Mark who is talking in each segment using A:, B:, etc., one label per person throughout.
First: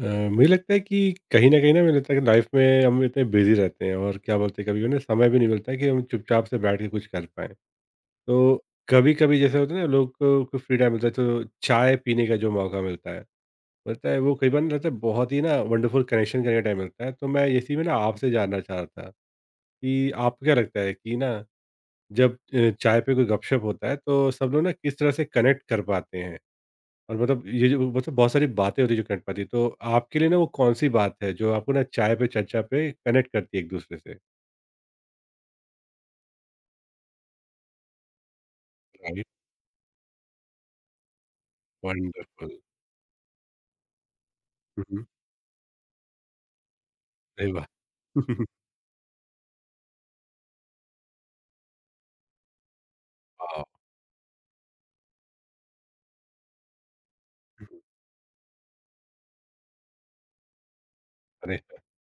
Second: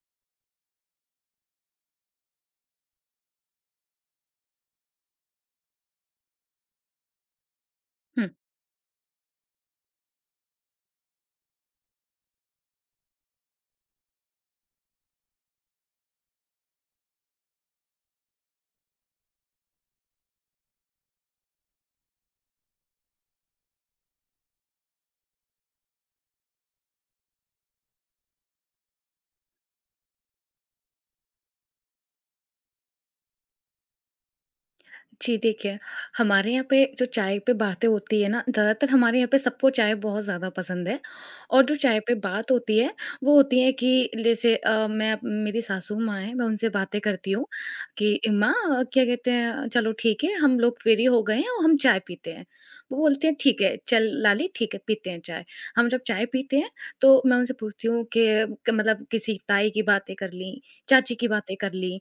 A: अ, मुझे लगता है कि कहीं न कहीं ना मुझे लगता है कि लाइफ़ में हम इतने बिज़ी रहते हैं और क्या बोलते हैं कभी-कभी ना समय भी नहीं मिलता है कि हम चुपचाप से बैठ के कुछ कर पाएँ।
B: हुँ।
A: तो कभी-कभी जैसे होता है ना लोग को फ्री टाइम मिलता है तो चाय पीने का जो मौका मिलता है, वो कई बार ना लगता है बहुत ही ना वंडरफुल कनेक्शन करने का टाइम मिलता है। तो मैं इसी में ना आपसे जानना चाह रहा था कि आपको क्या लगता है कि ना जब चाय पे कोई गपशप होता है तो सब लोग ना किस तरह से कनेक्ट कर पाते हैं? और मतलब ये जो मतलब बहुत सारी बातें होती है जो कनेक्ट पाती है। तो आपके लिए ना वो कौन-सी बात है जो आपको ना चाय पे चर्चा पे कनेक्ट करती है एक-दूसरे से?
B: जी, देखिए, हमारे यहाँ पे जो चाय पे बातें होती है ना, ज़्यादातर हमारे
A: राइट।
B: यहाँ पे सबको चाय बहुत ज़्यादा पसंद है और जो चाय पे बात
A: वंडरफुल।
B: होती है, वो होती है कि जैसे
A: हुँ, हुँ।
B: मैं मेरी सासू माँ हैं, मैं उनसे बातें करती हूँ
A: अरे वाह!
B: कि माँ क्या कहते हैं, चलो ठीक है, हम लोग फ्री हो गए हैं और हम चाय पीते हैं। वो बोलती हैं, "ठीक
A: वाव!
B: है, चल लाली ठीक है, पीते हैं चाय।" हम जब चाय पीते हैं, तो मैं उनसे
A: हुँ,
B: पूछती हूँ कि क मतलब किसी ताई की बातें कर लीं, चाची की बातें
A: अरे!
B: कर लीं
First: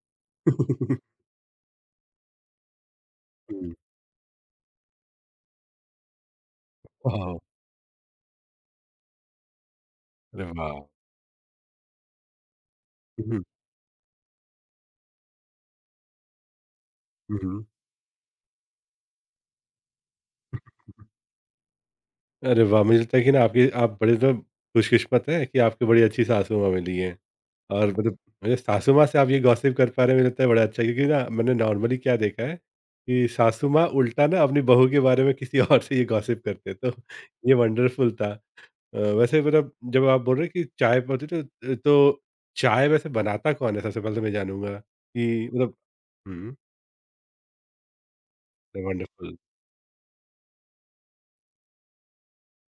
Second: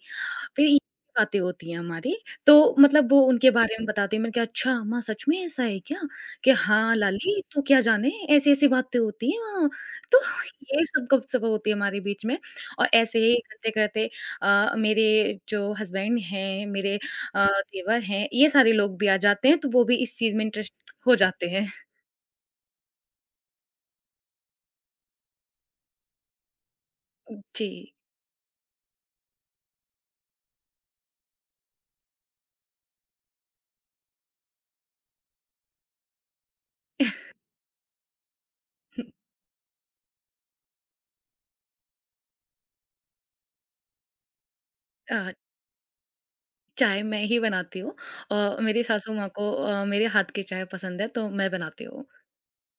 B: फिर ये बातें होती हैं हमारी, तो मतलब वो उनके
A: हुँ।
B: बारे में बताती हैं। मैंने कहा, "अच्छा अम्मा सच में ऐसा है क्या?" कि, "हाँ,
A: वाव!
B: लाली तू क्या जाने ऐसी-ऐसी बातें होती हैं वहाँ।" तो
A: अरे वाह!
B: ये सब गप-सप होती है हमारे बीच में और ऐसे
A: हुँ,
B: ही
A: हुँ।
B: करते-करते मेरे जो हस्बैंड हैं, मेरे
A: हुँ,
B: अ,
A: हुँ।
B: देवर हैं, ये सारे लोग भी आ जाते हैं, तो वो भी इस चीज़ में इंटरेस्ट हो जाते हैं।
A: अरे वाह! मुझे लगता है कि ना आपकी आप बड़े मतलब खुशकिस्मत हैं कि आपको बड़ी अच्छी सासू माँ मिली हैं।
B: जी।
A: और मतलब मुझे सासू माँ से आप ये गॉसिप कर पा रहे हैं मुझे लगता है बड़ा अच्छा है क्योंकि ना मैंने नॉर्मली क्या देखा है कि सासू माँ उल्टा ना अपनी बहू के बारे में किसी और से ये गॉसिप करते हैं, तो ये वंडरफुल था। वैसे मतलब जब आप बोल रहे हैं कि चाय पड़ती तो चाय वैसे बनाता कौन है सबसे पहले तो मैं जानूँगा?
B: अ,
A: कि मतलब हुँ।
B: चाय मैं ही बनाती हूँ और मेरी सासू माँ
A: वंडरफुल।
B: को मेरे हाथ की चाय पसंद है, तो मैं बनाती हूँ।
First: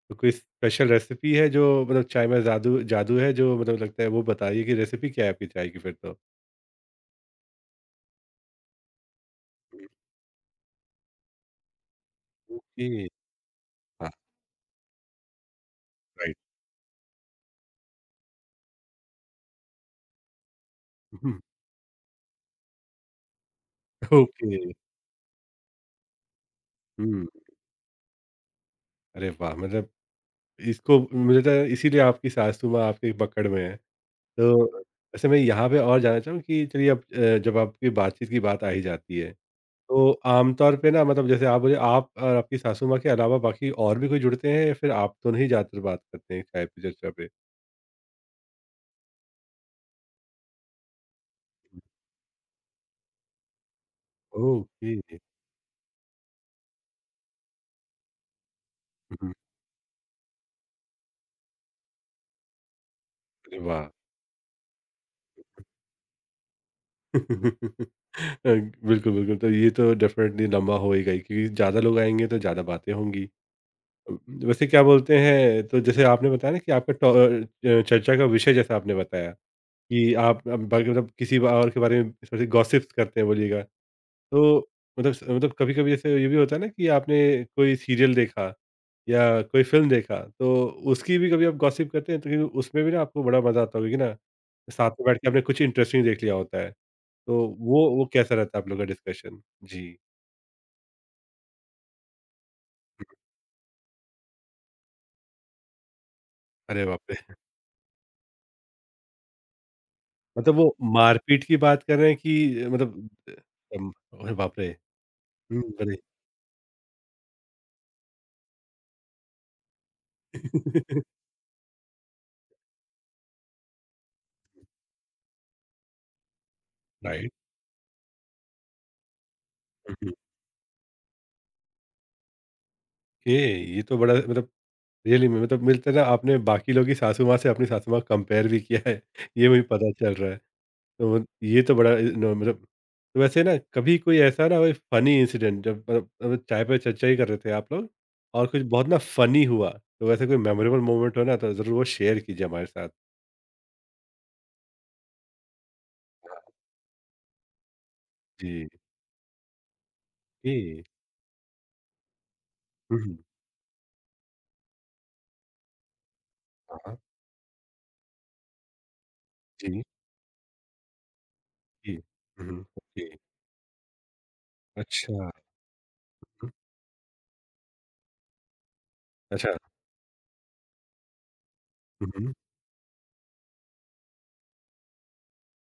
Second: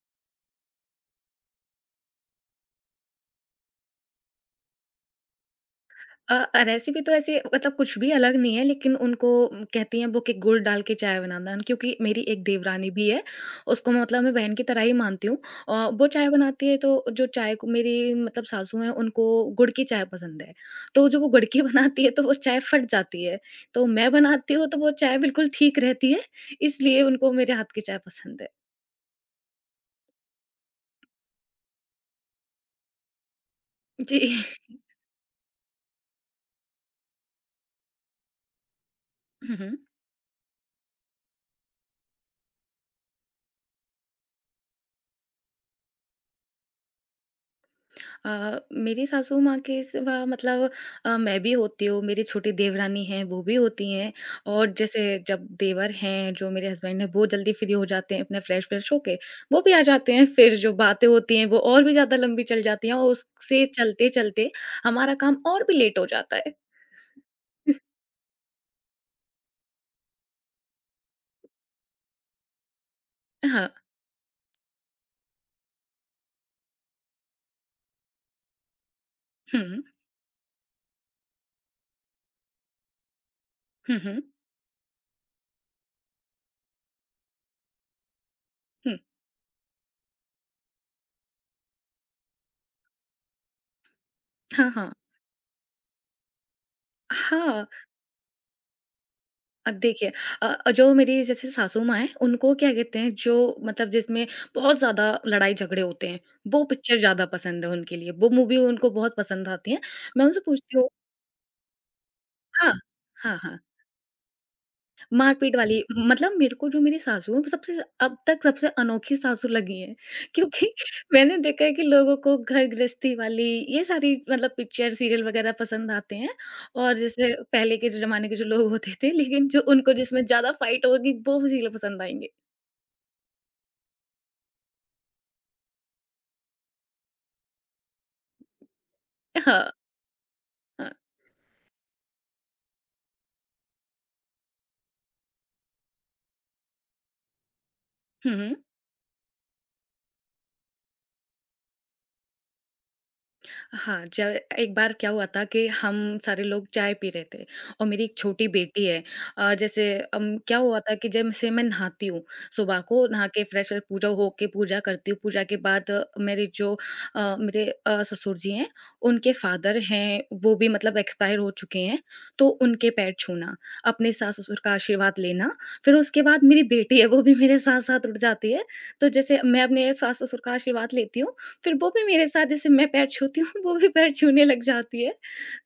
A: तो कोई स्पेशल रेसिपी है जो मतलब चाय में जादू जादू है जो मतलब लगता है वो बताइए कि रेसिपी क्या है आपकी चाय की फिर तो?
B: रेसिपी तो ऐसी मतलब कुछ भी अलग नहीं है, लेकिन उनको कहती हैं वो कि गुड़ डाल के चाय बनाना क्योंकि मेरी एक देवरानी
A: ओके।
B: भी है, उसको मैं
A: हाँ।
B: मतलब मैं बहन की तरह ही मानती हूँ। वो चाय
A: राइट।
B: बनाती है तो जो चाय को मेरी मतलब सासू हैं उनको गुड़ की चाय पसंद है, तो जो वो
A: हुँ,
B: गुड़ की बनाती है तो वो चाय फट जाती है, तो मैं
A: ओके।
B: बनाती हूँ तो वो चाय बिल्कुल ठीक रहती है, इसलिए
A: हुँ।
B: उनको मेरे हाथ की चाय पसंद है।
A: अरे वाह! मतलब इसको मुझे लगता है इसीलिए आपकी सासू माँ आपकी पकड़ में है।
B: जी।
A: तो वैसे मैं यहाँ पे और जानना चाहूँ कि चलिए अब जब आपकी बातचीत की बात आ ही जाती है,
B: हुँ, हुँ।
A: तो आमतौर पे ना मतलब जैसे आप बोले आप और आपकी सासू माँ के अलावा बाकी और भी कोई जुड़ते हैं या फिर आप दोनों ही ज़्यादातर बात करते हैं चाय पे चर्चा पे?
B: अ, मेरी सासू माँ के सिवा मतलब मैं भी होती हूँ, मेरी छोटी देवरानी हैं, वो भी होती हैं और
A: ओके।
B: जैसे जब देवर हैं, जो मेरे हस्बैंड हैं, वो जल्दी फ्री हो जाते हैं अपने फ्रेश-व्रेश होके,
A: हुँ।
B: वो भी आ जाते हैं। फिर जो बातें होती हैं, वो और भी ज़्यादा लंबी चल जाती हैं और
A: अरे
B: उससे
A: वाह!
B: चलते-चलते हमारा काम और भी लेट हो जाता है।
A: अ, बिल्कुल, बिल्कुल। तो ये तो डेफ़िनेटली लंबा हो ही गई क्योंकि ज़्यादा लोग आएँगे तो ज़्यादा बातें होंगी।
B: हाँ।
A: वैसे क्या बोलते हैं तो जैसे आपने बताया ना कि आपका चर्चा का विषय जैसा आपने बताया
B: हुँ, हुँ,
A: कि आप अब बाकी मतलब किसी और के बारे में थोड़ी गॉसिप्स करते हैं बोलिएगा।
B: हुँ, हुँ,
A: तो मतलब स मतलब कभी-कभी जैसे ये भी होता है ना कि आपने कोई सीरियल देखा
B: हुँ।
A: या कोई फ़िल्म देखा तो उसकी भी कभी आप गॉसिप करते हैं तो क्योंकि उसमें भी ना आपको बड़ा मज़ा आता होगा कि ना,
B: हाँ,
A: साथ
B: हाँ।
A: में बैठ के आपने कुछ इंटरेस्टिंग देख लिया होता है। तो
B: हाँ।
A: वो कैसा रहता है आप लोग का डिस्कशन? जी।
B: देखिए जो मेरी जैसे सासू माँ हैं, उनको क्या कहते हैं जो मतलब जिसमें बहुत ज़्यादा लड़ाई झगड़े होते हैं, वो
A: अरे
B: पिक्चर
A: बाप
B: ज़्यादा
A: रे!
B: पसंद है उनके लिए, वो मूवी उनको बहुत पसंद आती है। मैं उनसे
A: मतलब वो
B: पूछती हूँ
A: मारपीट की बात कर रहे हैं कि
B: हाँ,
A: मतलब
B: हाँ, हाँ।
A: अम, अरे बाप रे!
B: मारपीट
A: हुँ,
B: वाली
A: अरे!
B: मतलब मेरे को जो मेरी सासू हैं, वो सबसे अब तक सबसे अनोखी सासू लगी हैं क्योंकि मैंने देखा है कि लोगों को घर गृहस्थी वाली ये सारी मतलब पिक्चर सीरियल वगैरह पसंद आते हैं और
A: राइट।
B: जैसे पहले के जो जमाने के जो लोग होते थे लेकिन जो उनको
A: हुँ,
B: जिसमें ज्यादा फाइट होगी वो सीरियल पसंद आएंगे
A: ओके। ये तो बड़ा मतलब रियली में मतलब मिलता है ना आपने बाकी लोगों की सासू माँ से अपनी सासू माँ कंपेयर भी किया है, ये भी
B: हाँ
A: पता चल रहा है।
B: हाँ
A: तो ये तो बड़ा इ नो मतलब तो वैसे ना कभी कोई ऐसा ना कोई फ़नी इंसिडेंट जब मतलब मतलब चाय पे चर्चा ही कर रहे थे आप लोग
B: हम्म
A: और
B: हम्म।
A: कुछ बहुत ना फ़नी हुआ, तो वैसे कोई मेमोरेबल मोमेंट हो ना तो ज़रूर वो शेयर कीजिए हमारे साथ?
B: हाँ, ज एक बार क्या हुआ था कि हम सारे लोग चाय पी रहे थे और मेरी एक छोटी
A: जी,
B: बेटी है जैसे
A: ओके।
B: क्या हुआ था कि जैसे मैं नहाती हूँ, सुबह
A: हुँ,
B: को
A: हुँ।
B: नहा के फ्रेश व्रेश पूजा हो के पूजा करती हूँ, पूजा के बाद मेरे जो
A: हाँ, हाँ।
B: मेरे ससुर जी हैं, उनके फादर
A: जी।
B: हैं, वो भी मतलब एक्सपायर हो चुके
A: जी।
B: हैं,
A: हुँ,
B: तो
A: हुँ।
B: उनके
A: ओके।
B: पैर छूना, अपने सास-ससुर का आशीर्वाद
A: अच्छा।
B: लेना, फिर उसके बाद
A: हुँ,
B: मेरी बेटी है, वो भी मेरे साथ-साथ उठ जाती है, तो जैसे
A: अच्छा।
B: मैं अपने सास-ससुर का आशीर्वाद लेती हूँ, फिर वो भी
A: हुँ,
B: मेरे
A: हुँ।
B: साथ जैसे मैं पैर छूती हूँ वो भी पैर छूने लग जाती है।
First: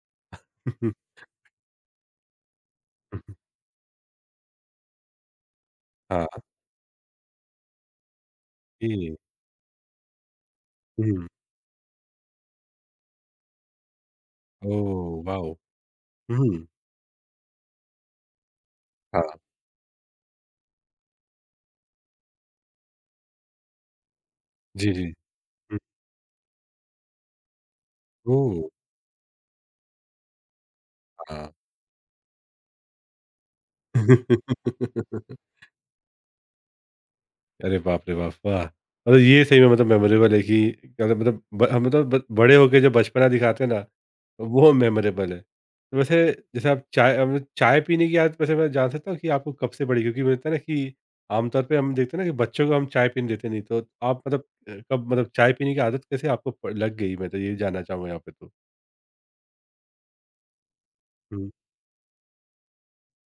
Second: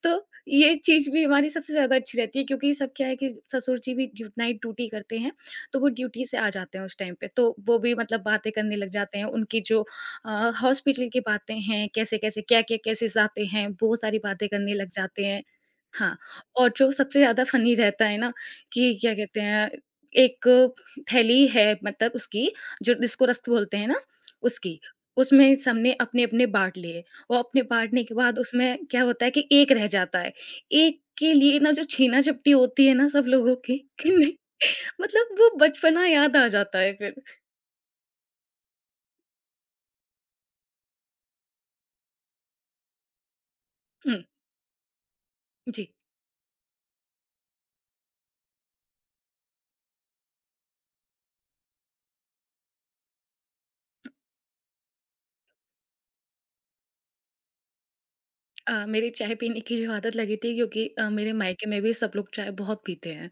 B: तो ये चीज़ भी हमारी सबसे ज़्यादा अच्छी रहती है क्योंकि सब क्या है कि ससुर जी भी ड्यू नाइट ड्यूटी करते हैं, तो वो ड्यूटी
A: हाँ,
B: से आ जाते हैं उस टाइम पे। तो वो भी मतलब बातें करने लग
A: ये।
B: जाते हैं, उनकी जो हॉस्पिटल की
A: हुँ।
B: बातें हैं, कैसे-कैसे, क्या-क्या केसेज़ आते हैं, वो सारी बातें करने लग
A: ओह,
B: जाते हैं।
A: वाओ!
B: हाँ,
A: हुँ।
B: और जो सबसे ज़्यादा फ़नी रहता है ना कि क्या कहते
A: हाँ।
B: हैं, एक थैली है मतलब उसकी जो जिसको रस्क बोलते हैं ना, उसकी।
A: जी, जी।
B: उसमें
A: हुँ।
B: सबने अपने-अपने बाँट लिए और अपने बाँटने के बाद
A: ओह!
B: उसमें क्या होता है कि एक रह जाता है। एक के
A: हाँ।
B: लिए ना जो छीना-झपटी होती है ना सब लोगों की कि नहीं मतलब वो बचपना याद आ जाता है फिर।
A: अरे बाप रे बाप! वाह! मतलब ये सही में मतलब मेमोरेबल है कि अगर मतलब ब हम मतलब ब बड़े होके जो बचपना दिखाते हैं ना,
B: हुँ,
A: तो वो मेमोरेबल है।
B: जी।
A: तो वैसे जैसे आप चाय मतलब चाय पीने की आदत वैसे मैं जान सकता हूँ कि आपको कब से पड़ी? क्योंकि होता है ना कि आमतौर पे हम देखते हैं ना कि बच्चों को हम चाय पीने देते नहीं। तो आप मतलब कब मतलब चाय पीने की आदत कैसे आपको प लग गई? मैं तो ये जानना चाहूँगा यहाँ पे तो?
B: मेरी चाय पीने की जो आदत लगी थी क्योंकि मेरे
A: हुँ।
B: मायके में भी सब लोग चाय बहुत पीते हैं।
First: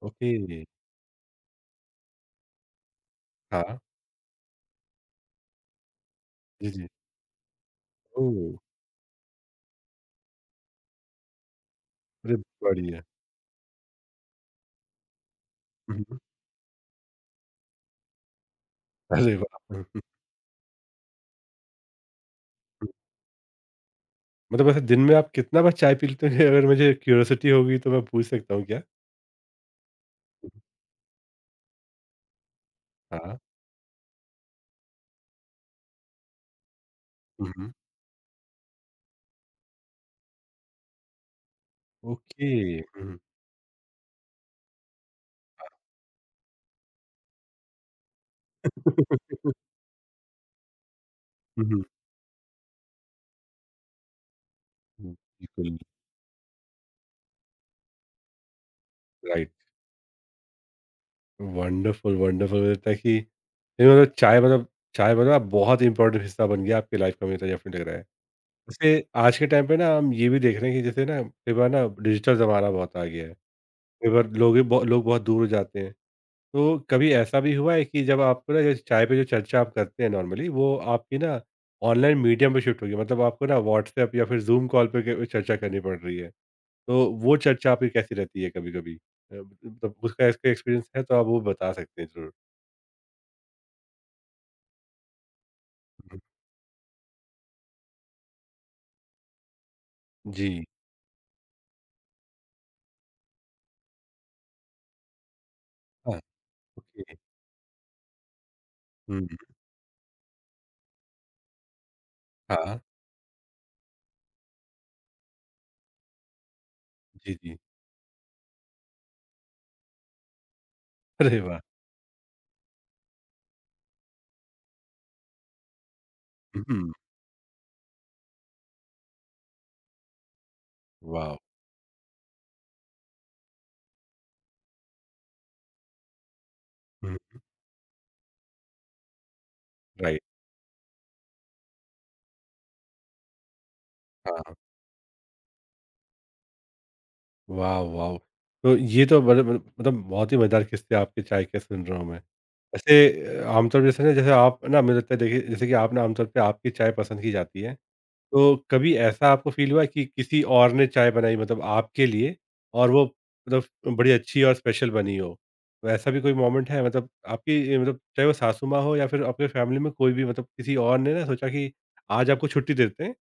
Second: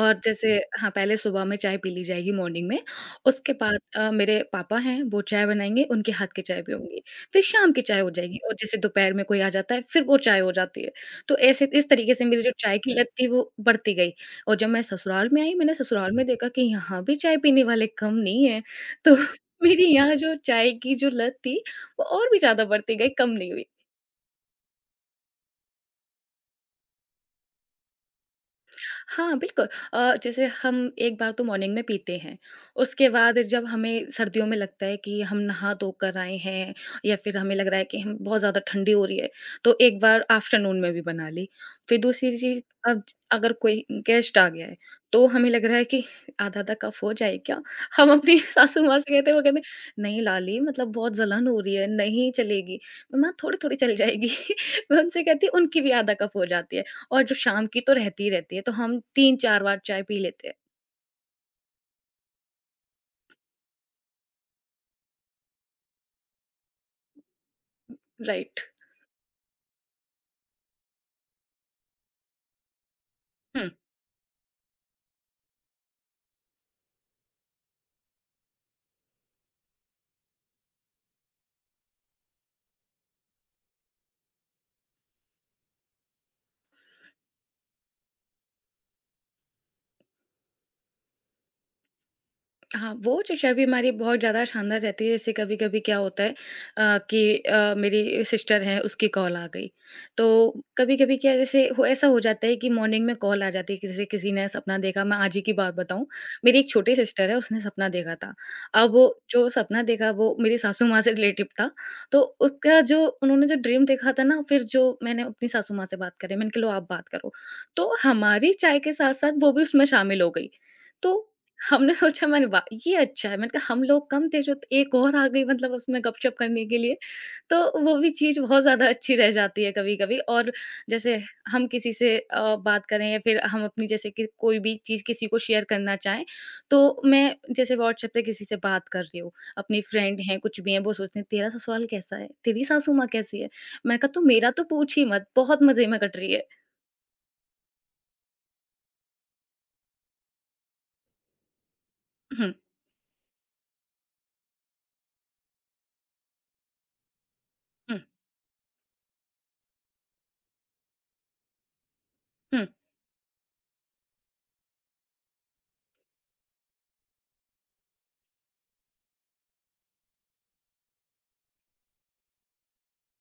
B: और
A: ओके।
B: जैसे हाँ, पहले सुबह में चाय पी ली जाएगी मॉर्निंग में, उसके
A: हाँ।
B: बाद मेरे पापा हैं वो चाय बनाएँगे, उनके हाथ की चाय
A: जी, जी।
B: पीऊँगी, फिर शाम की चाय हो जाएगी
A: ओह!
B: और जैसे दोपहर में कोई आ जाता है फिर वो चाय हो जाती है। तो ऐसे इस तरीके से
A: अरे
B: मेरी जो चाय की
A: बढ़िया।
B: लत थी वो बढ़ती गई और जब मैं ससुराल में आई मैंने
A: हुँ,
B: ससुराल
A: हुँ।
B: में देखा कि यहाँ भी चाय पीने वाले कम नहीं हैं, तो
A: अरे वाह!
B: मेरी
A: हम्म।
B: यहाँ जो चाय की जो लत थी वो और भी ज़्यादा बढ़ती गई, कम नहीं हुई।
A: मतलब वैसे दिन में आप कितना बार चाय पीते हैं? अगर मुझे क्यूरियोसिटी होगी तो मैं पूछ सकता हूँ क्या?
B: हाँ, बिल्कुल। जैसे हम एक बार तो मॉर्निंग में पीते हैं, उसके
A: हाँ।
B: बाद जब हमें सर्दियों में लगता है कि हम नहा-धो कर आए हैं या फिर
A: हुँ,
B: हमें लग
A: हुँ।
B: रहा है कि हम बहुत ज़्यादा ठंडी हो रही है, तो एक बार आफ्टरनून में भी बना ली। फिर दूसरी
A: ओके।
B: चीज़
A: हुँ,
B: अब
A: हुँ।
B: अगर कोई गेस्ट आ गया है, तो हमें लग रहा है कि आधा-आधा कप हो जाए क्या? हम अपनी सासू
A: हुँ,
B: माँ से कहते हैं, वो
A: हुँ।
B: कहते हैं, "नहीं लाली मतलब बहुत जलन हो रही है, नहीं चलेगी।" "मम्मा थोड़ी-थोड़ी चल जाएगी।" मैं उनसे कहती हूँ,
A: बिल्कुल।
B: उनकी भी आधा कप हो जाती है। और जो शाम की तो रहती ही रहती है, तो हम
A: राइट।
B: 3-4 बार चाय पी लेते हैं।
A: वंडरफुल, वंडरफुल मुझे लगता है कि नहीं मतलब चाय मतलब चाय मतलब आप बहुत इम्पोर्टेंट हिस्सा बन गया आपकी लाइफ़ का मुझे डेफ़िनेटली लग रहा है।
B: राइट।
A: वैसे आज के टाइम पे ना हम ये भी देख रहे हैं कि जैसे ना कई बार ना डिजिटल ज़माना बहुत आ गया है।
B: हुँ।
A: कई बार लोग भी बहु लोग बहुत दूर हो जाते हैं। तो कभी ऐसा भी हुआ है कि जब आपको ना जो चाय पे जो चर्चा आप करते हैं नॉर्मली वो आपकी ना ऑनलाइन मीडियम पे शिफ्ट हो गई मतलब आपको ना व्हाट्सएप या फिर जूम कॉल पे चर्चा करनी पड़ रही है तो वो चर्चा आपकी कैसी रहती है कभी कभी मतलब उसका इसका एक्सपीरियंस है तो आप वो बता सकते हैं जरूर।
B: हाँ, वो शिक्षा भी हमारी बहुत ज़्यादा शानदार रहती है, जैसे कभी-कभी क्या
A: हम्म।
B: होता है कि मेरी सिस्टर है, उसकी कॉल आ गई। तो
A: जी।
B: कभी-कभी क्या है, जैसे हो ऐसा हो जाता है कि मॉर्निंग में कॉल आ जाती है, किसी किसी ने सपना देखा, मैं आज ही की बात बताऊँ,
A: हाँ।
B: मेरी एक छोटी
A: ओके।
B: सिस्टर है, उसने सपना देखा था। अब वो
A: हम्म,
B: जो सपना देखा, वो मेरी सासू माँ से रिलेटिव था, तो
A: हाँ।
B: उसका जो उन्होंने जो ड्रीम देखा था ना, फिर जो मैंने अपनी सासू माँ से बात करी, मैंने कहा, "लो, आप बात करो।"
A: जी, जी।
B: तो हमारी चाय के साथ-साथ वो भी उसमें शामिल हो गई। तो
A: अरे वाह!
B: हमने सोचा मैंने वाह! ये अच्छा है। मैंने कहा हम लोग कम थे जो तो एक और आ गई मतलब उसमें गपशप करने के
A: हम्म।
B: लिए, तो वो भी चीज़ बहुत ज़्यादा अच्छी रह जाती है कभी-कभी और जैसे
A: वाह!
B: हम किसी से बात करें या फिर हम अपनी जैसे कि कोई भी चीज़ किसी को शेयर करना चाहें, तो
A: हम्म।
B: मैं जैसे व्हाट्सएप पे किसी से बात कर रही हूँ, अपनी फ्रेंड
A: राइट।
B: हैं, कुछ भी हैं, वो सोचते हैं तेरा ससुराल कैसा है? तेरी सासू माँ कैसी है? मैंने कहा तू मेरा तो पूछ ही मत, बहुत मज़े में कट रही है।
A: वाह! वाओ! तो ये तो बड़े मतलब मतलब बहुत ही मज़ेदार किस्से आपके चाय के सुन रहा हूँ मैं।
B: हुँ,
A: वैसे आमतौर पे जैसे ना जैसे आप ना मुझे लगता है देखिए जैसे कि आप ना आमतौर पे आपकी चाय पसंद की जाती है,
B: हुँ,
A: तो कभी ऐसा आपको फ़ील हुआ है कि किसी और ने चाय बनाई मतलब आपके लिए
B: हुँ।
A: और वो मतलब बड़ी अच्छी और स्पेशल बनी हो? तो ऐसा भी कोई मोमेंट है मतलब आपकी मतलब चाहे वो सासू माँ हो या फिर आपके फैमिली में कोई भी मतलब किसी और ने ना सोचा कि आज आपको छुट्टी देते हैं,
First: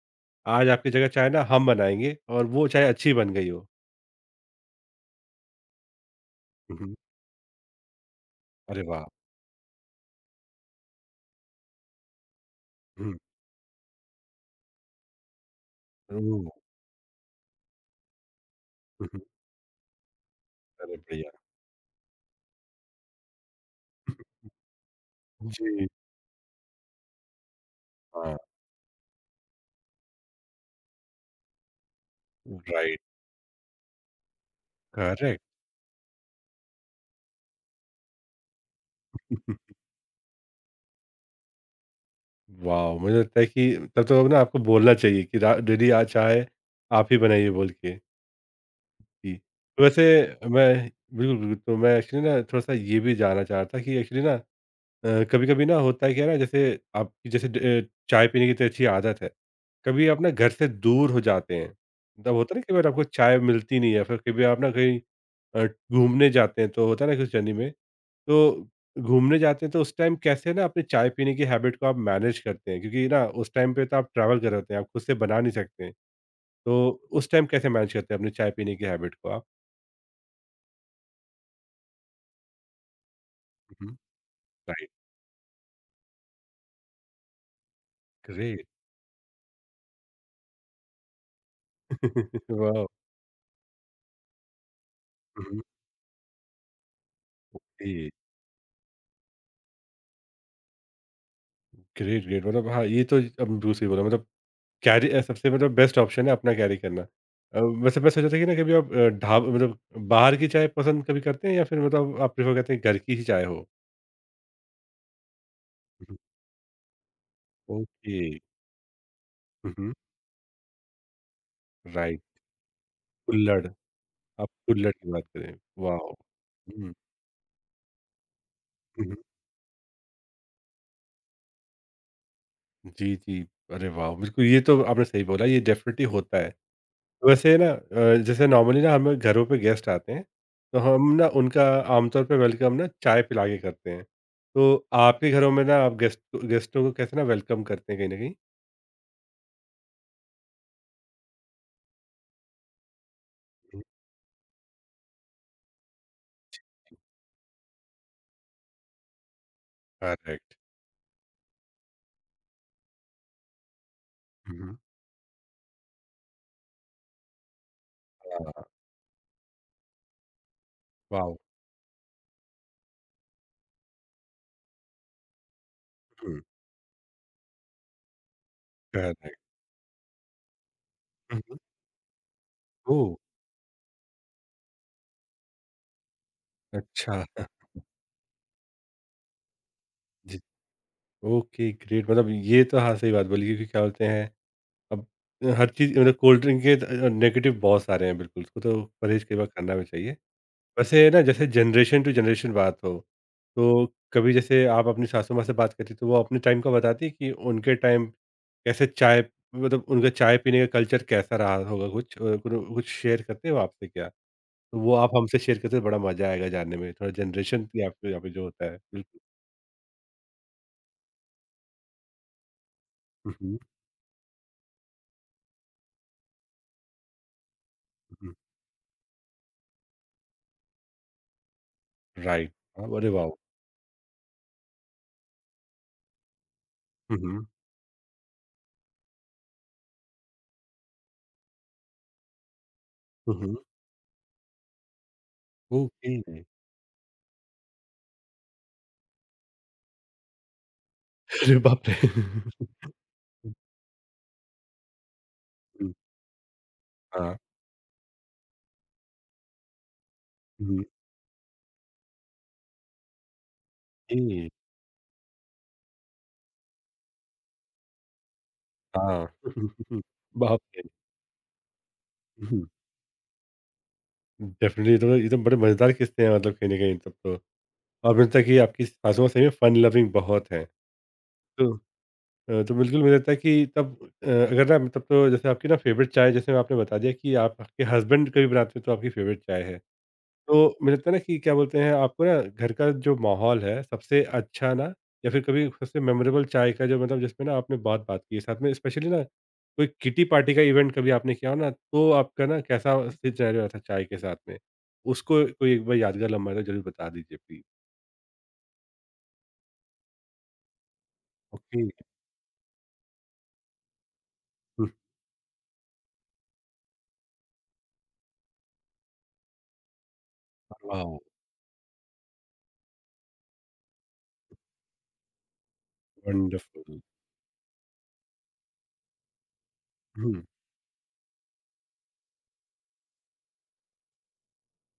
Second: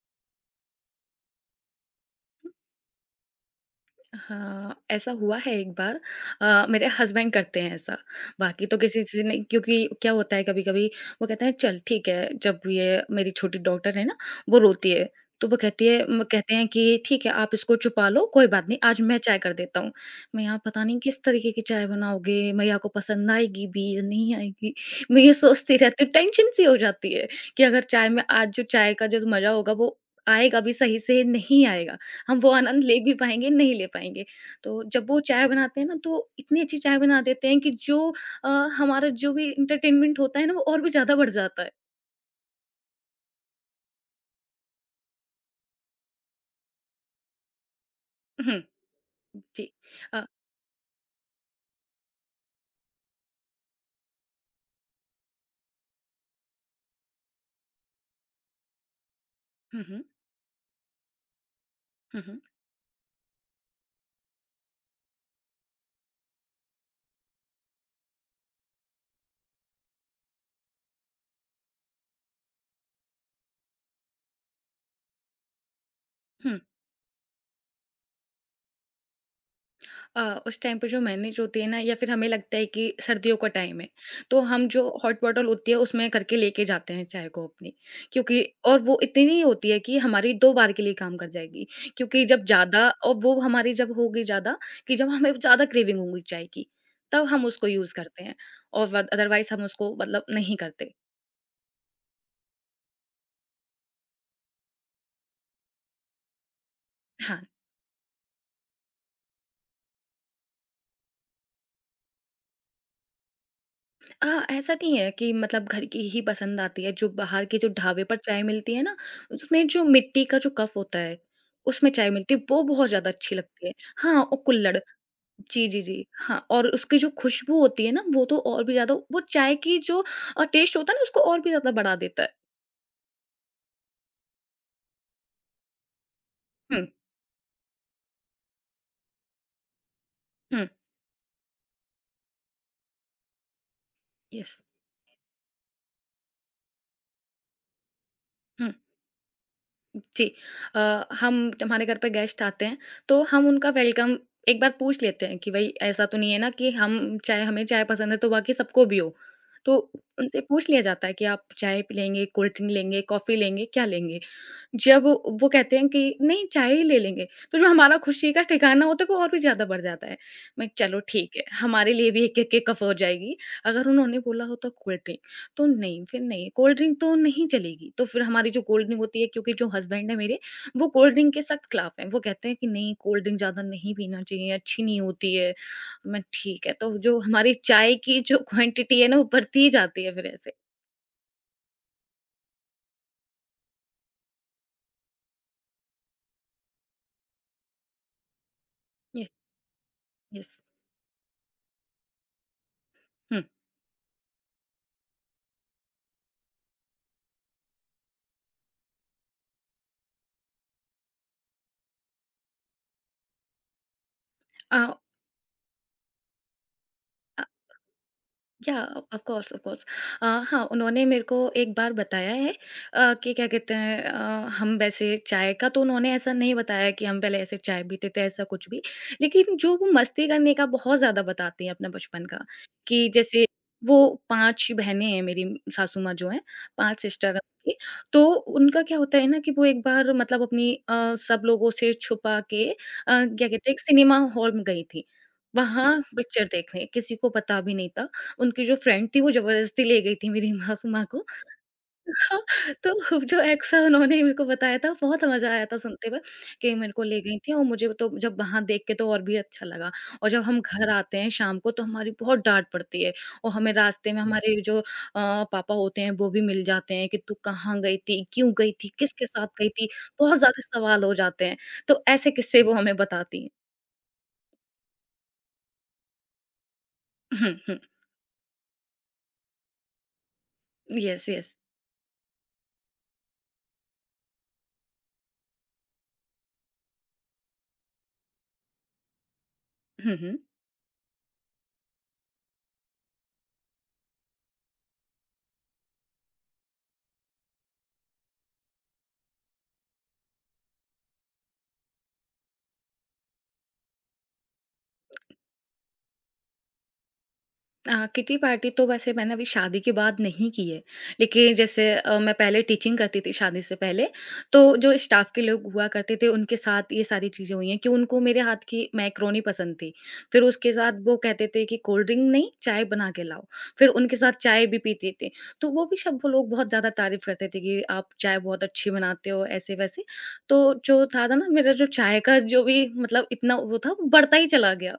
A: आज आपकी जगह चाय ना हम बनाएँगे और वो चाय अच्छी बन गई हो?
B: हाँ, ऐसा हुआ है एक बार मेरे हस्बैंड करते हैं ऐसा, बाकी तो
A: अरे
B: किसी
A: वाह!
B: से नहीं क्योंकि क्या होता है कभी-कभी वो कहते हैं चल ठीक है, जब ये
A: हुँ,
B: मेरी छोटी डॉटर है ना, वो रोती है, तो वो कहती है म
A: ओह!
B: कहते हैं कि ठीक है आप इसको छुपा लो, कोई बात नहीं आज
A: हुँ,
B: मैं
A: हुँ।
B: चाय कर देता हूँ। मैं यहाँ पता
A: अरे
B: नहीं किस
A: बढ़िया।
B: तरीके की चाय बनाओगे, मैया को पसंद आएगी भी या नहीं आएगी? मैं ये सोचती
A: जी,
B: रहती हूँ, टेंशन सी हो जाती है कि अगर चाय में
A: हाँ,
B: आज जो चाय का जो मज़ा होगा वो आएगा भी सही से, नहीं आएगा। हम वो आनंद
A: राइट,
B: ले भी पाएँगे, नहीं ले पाएँगे। तो जब वो
A: करेक्ट।
B: चाय बनाते हैं ना, तो इतनी अच्छी चाय बना देते हैं कि जो अ, हमारा जो भी एंटरटेनमेंट होता है ना, वो और भी ज़्यादा बढ़ जाता है।
A: वॉव! मुझे लगता है कि तब तो ना आपको बोलना चाहिए कि रा डेली आ चाय आप ही बनाइए बोल के।
B: हुँ,
A: जी।
B: जी।
A: वैसे
B: अ,
A: मैं बिल्कुल, बिल्कुल, तो मैं एक्चुअली ना थोड़ा-सा ये भी जानना चाह रहा था कि एक्चुअली ना कभी कभी ना होता है क्या ना जैसे आपकी जैसे ड- अ, चाय पीने की तो अच्छी आदत है
B: हुँ, हुँ।
A: कभी आप ना घर से दूर हो जाते हैं
B: हुँ,
A: तब
B: हुँ।
A: होता है ना कई बार आपको चाय मिलती नहीं है फिर कभी आप ना कहीं घूमने जाते हैं तो होता है ना कुछ जर्नी में तो घूमने जाते हैं तो उस टाइम कैसे ना अपने चाय पीने की हैबिट को आप मैनेज करते हैं क्योंकि ना उस टाइम पे तो आप ट्रैवल कर रहे होते हैं आप खुद से बना नहीं सकते हैं।
B: हुँ।
A: तो उस टाइम कैसे मैनेज करते हैं अपने चाय पीने की हैबिट को आप।
B: उस टाइम पे जो मैनेज होती है ना या फिर हमें लगता है कि सर्दियों का टाइम है तो हम जो
A: राइट।
B: हॉट बॉटल होती है उसमें करके लेके जाते हैं चाय को अपनी क्योंकि
A: ग्रेट।
B: और वो इतनी ही होती है कि हमारी दो बार के लिए काम कर जाएगी क्योंकि जब
A: वाह।
B: ज़्यादा और वो हमारी जब होगी ज़्यादा कि जब हमें ज़्यादा क्रेविंग होगी चाय की तब हम उसको यूज़ करते हैं और अदरवाइज हम उसको मतलब नहीं करते
A: ग्रेट, ग्रेट मतलब हाँ, ये तो अब बिल्कुल सही बोला मतलब सबसे मतलब बेस्ट ऑप्शन है अपना कैरी करना।
B: हाँ
A: वैसे मैं सोचा था कि ना कभी आप अ, ढाब मतलब बाहर की चाय पसंद कभी करते हैं या फिर मतलब आप प्रेफ़र करते हैं घर की ही चाय हो?
B: हाँ, ऐसा नहीं है कि मतलब घर की
A: हुँ,
B: ही पसंद आती है, जो बाहर के जो
A: हुँ,
B: ढाबे पर
A: ओके।
B: चाय मिलती है ना, उसमें
A: हुँ,
B: जो
A: हुँ,
B: मिट्टी का जो कप होता है, उसमें चाय
A: राइट।
B: मिलती है, वो बहुत ज़्यादा अच्छी
A: कुल्हड़,
B: लगती है। हाँ, और
A: आप
B: कुल्हड़
A: कुल्हड़ की बात करें,
B: जी, जी, जी।
A: वॉव!
B: हाँ, और
A: हुँ,
B: उसकी जो खुशबू होती है ना, वो तो और भी ज़्यादा
A: हुँ, हुँ।
B: वो चाय की जो टेस्ट होता है ना, उसको और भी ज़्यादा बढ़ा देता है।
A: जी, जी। अरे वाह! बिल्कुल ये तो आपने सही बोला ये डेफ़िनेटली होता है।
B: हुँ,
A: वैसे ना जैसे नॉर्मली ना हमें घरों पे गेस्ट आते हैं,
B: हुँ,
A: तो हम ना उनका आमतौर पे वेलकम ना चाय पिला के करते हैं।
B: यस।
A: तो आपके घरों में ना आप गेस्टों को कैसे ना वेलकम करते हैं कहीं न कहीं?
B: हुँ। जी। अ, हम हमारे घर पे गेस्ट आते हैं, तो हम उनका
A: हुँ,
B: वेलकम एक बार पूछ लेते हैं कि भई ऐसा तो नहीं है ना कि हम चाय हमें चाय पसंद है तो बाकी सबको भी हो। तो उनसे
A: करेक्ट।
B: पूछ लिया जाता है कि आप चाय पी लेंगे, कोल्ड ड्रिंक लेंगे, कॉफ़ी लेंगे, क्या लेंगे?
A: हुँ।
B: जब वो कहते हैं कि नहीं चाय ही ले लेंगे, तो जो हमारा खुशी का
A: हाँ,
B: ठिकाना होता है वो और भी ज़्यादा बढ़ जाता है। मैं चलो ठीक
A: वाव!
B: है, हमारे लिए भी 1-1 के कप हो जाएगी। अगर उन्होंने बोला होता कोल्ड ड्रिंक, तो नहीं फिर
A: हुँ,
B: नहीं, कोल्ड ड्रिंक तो नहीं चलेगी। तो फिर हमारी जो कोल्ड ड्रिंक होती है
A: करेक्ट।
B: क्योंकि जो हस्बैंड है मेरे, वो कोल्ड ड्रिंक
A: हुँ,
B: के
A: हुँ।
B: सख्त खिलाफ हैं। वो कहते हैं कि नहीं
A: ओह!
B: कोल्ड ड्रिंक ज़्यादा नहीं पीना चाहिए, अच्छी नहीं होती है। मैं ठीक है, तो
A: अच्छा।
B: जो हमारी चाय की जो क्वांटिटी है ना वो बढ़ती ही जाती है फिर
A: जी,
B: ऐसे।
A: ओके ग्रेट मतलब ये तो हाँ, सही बात बोली क्योंकि क्या बोलते हैं अब हर चीज़ मतलब कोल्ड ड्रिंक के नेगेटिव बहुत सारे हैं बिल्कुल, उसको तो परहेज़
B: ये
A: कई बार करना भी चाहिए।
B: यस।
A: वैसे ना जैसे जनरेशन टू जनरेशन बात हो,
B: हुँ।
A: तो कभी जैसे आप अपनी सासू माँ से बात करती तो वो अपने टाइम का बताती है कि उनके टाइम कैसे चाय मतलब उनका चाय पीने का कल्चर कैसा रहा होगा कुछ अ, कुनु कुछ शेयर करते हो आपसे क्या? तो
B: अ
A: वो आप हमसे शेयर करते तो बड़ा मज़ा आएगा जानने में, थोड़ा जनरेशन गैप जो यहाँ पे जो होता है।
B: या
A: बिल्कुल।
B: ऑफ कोर्स हाँ उन्होंने मेरे को एक बार बताया है
A: हुँ,
B: कि क्या
A: हुँ,
B: कहते हैं हम वैसे चाय का तो उन्होंने ऐसा नहीं बताया कि हम पहले ऐसे चाय पीते थे
A: हुँ।
B: ऐसा कुछ भी लेकिन जो वो मस्ती करने का बहुत ज़्यादा बताती हैं अपना बचपन का
A: राइट। हाँ,
B: कि
A: अरे वाह!
B: जैसे वो 5 बहनें हैं मेरी सासू माँ जो हैं 5
A: हुँ,
B: सिस्टर हैं
A: हुँ।
B: उनकी तो उनका क्या होता है ना कि वो एक बार मतलब अपनी सब लोगों से छुपा के
A: हुँ,
B: क्या
A: हुँ।
B: कहते हैं एक सिनेमा हॉल में गई थी वहां
A: ओके।
B: पिक्चर देखने किसी को पता भी नहीं था उनकी जो फ्रेंड थी वो ज़बरदस्ती ले गई थी मेरी मासूमा को।
A: अरे बाप रे!
B: तो जो
A: हुँ,
B: एक्स है उन्होंने ही मेरे को बताया था, बहुत मज़ा आया था
A: हुँ।
B: सुनते हुए कि मेरे को ले
A: हाँ।
B: गई थी और मुझे तो जब वहाँ देख के तो और भी अच्छा लगा। और जब हम
A: हुँ,
B: घर आते हैं शाम को तो हमारी बहुत डाँट पड़ती है और हमें रास्ते में
A: ए
B: हमारे जो पापा होते हैं वो भी मिल जाते हैं कि तू कहाँ गई थी? क्यों गई थी?
A: हाँ।
B: किसके साथ गई थी?
A: हम्म,
B: बहुत
A: बाप
B: ज़्यादा सवाल हो जाते हैं। तो ऐसे किस्से
A: रे!
B: वो हमें बताती हैं।
A: डेफ़िनिटली ये तो बड़े मज़ेदार किस्से हैं मतलब कहीं न कहीं तब तो।
B: हुँ, हुँ।
A: और मुझे लगता है कि आपकी सासु माँ सही में फ़न लविंग बहुत हैं।
B: Yes, yes.
A: तो तो बिल्कुल मुझे लगता है कि तब अगर ना तब तो जैसे आपकी ना फ़ेवरेट चाय जैसे आपने बता दिया कि आप आपके हस्बैंड कभी बनाते हैं तो आपकी फ़ेवरेट चाय है।
B: हुँ, हुँ।
A: तो मुझे लगता है ना कि क्या बोलते हैं आपको ना घर का जो माहौल है सबसे अच्छा ना या फिर कभी सबसे मेमोरेबल चाय का जो मतलब जिसमें ना आपने बहुत बात की है साथ में स्पेशली ना कोई किटी पार्टी का इवेंट कभी आपने किया हो ना तो आपका ना कैसा सिनेरियो था चाय के साथ में उसको कोई एक बार यादगार लम्हा है तो जरूर बता दीजिए प्लीज।
B: किटी पार्टी तो वैसे मैंने अभी शादी के बाद नहीं की है। लेकिन
A: ओके।
B: जैसे मैं पहले टीचिंग करती थी शादी से पहले, तो जो स्टाफ के लोग हुआ करते थे उनके साथ ये सारी चीज़ें हुई हैं कि उनको मेरे हाथ की मैक्रोनी पसंद थी। फिर उसके साथ
A: वाह।
B: वो कहते थे कि कोल्ड ड्रिंक नहीं, चाय बना के लाओ। फिर उनके साथ चाय भी पीते थे। तो वो भी सब वो लोग बहुत ज़्यादा
A: वंडरफुल।
B: तारीफ़ करते थे कि आप चाय बहुत अच्छी बनाते हो, ऐसे-वैसे। तो जो था ना मेरा जो चाय का जो भी मतलब इतना वो था वो बढ़ता ही चला गया।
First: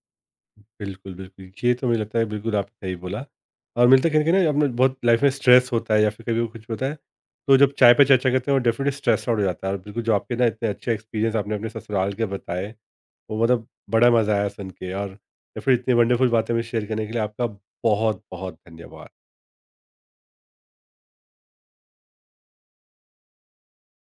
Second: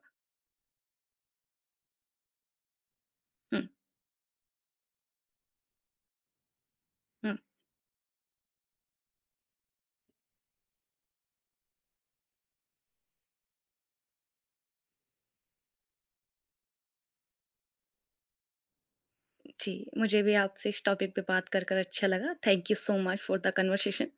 A: बिल्कुल, बिल्कुल। ये तो मुझे लगता है बिल्कुल आपने सही बोला
B: हुँ,
A: और मिलता है कहीं न कहीं ना अपना बहुत लाइफ़ में स्ट्रेस होता है या फिर कभी कुछ होता है,
B: हुँ।
A: तो जब चाय पे चर्चा करते हैं वो डेफ़िनेटली स्ट्रेस्ड आउट हो जाता है और बिल्कुल जो आपके ना इतने अच्छे एक्सपीरियंस आपने अपने ससुराल के बताए, वो मतलब बड़ा मज़ा आया सुन के और या फिर इतनी वंडरफुल बातें हमें शेयर करने के लिए आपका बहुत-बहुत धन्यवाद।
B: जी, मुझे भी आपसे इस टॉपिक पे बात कर कर अच्छा लगा। Thank you so much for the conversation.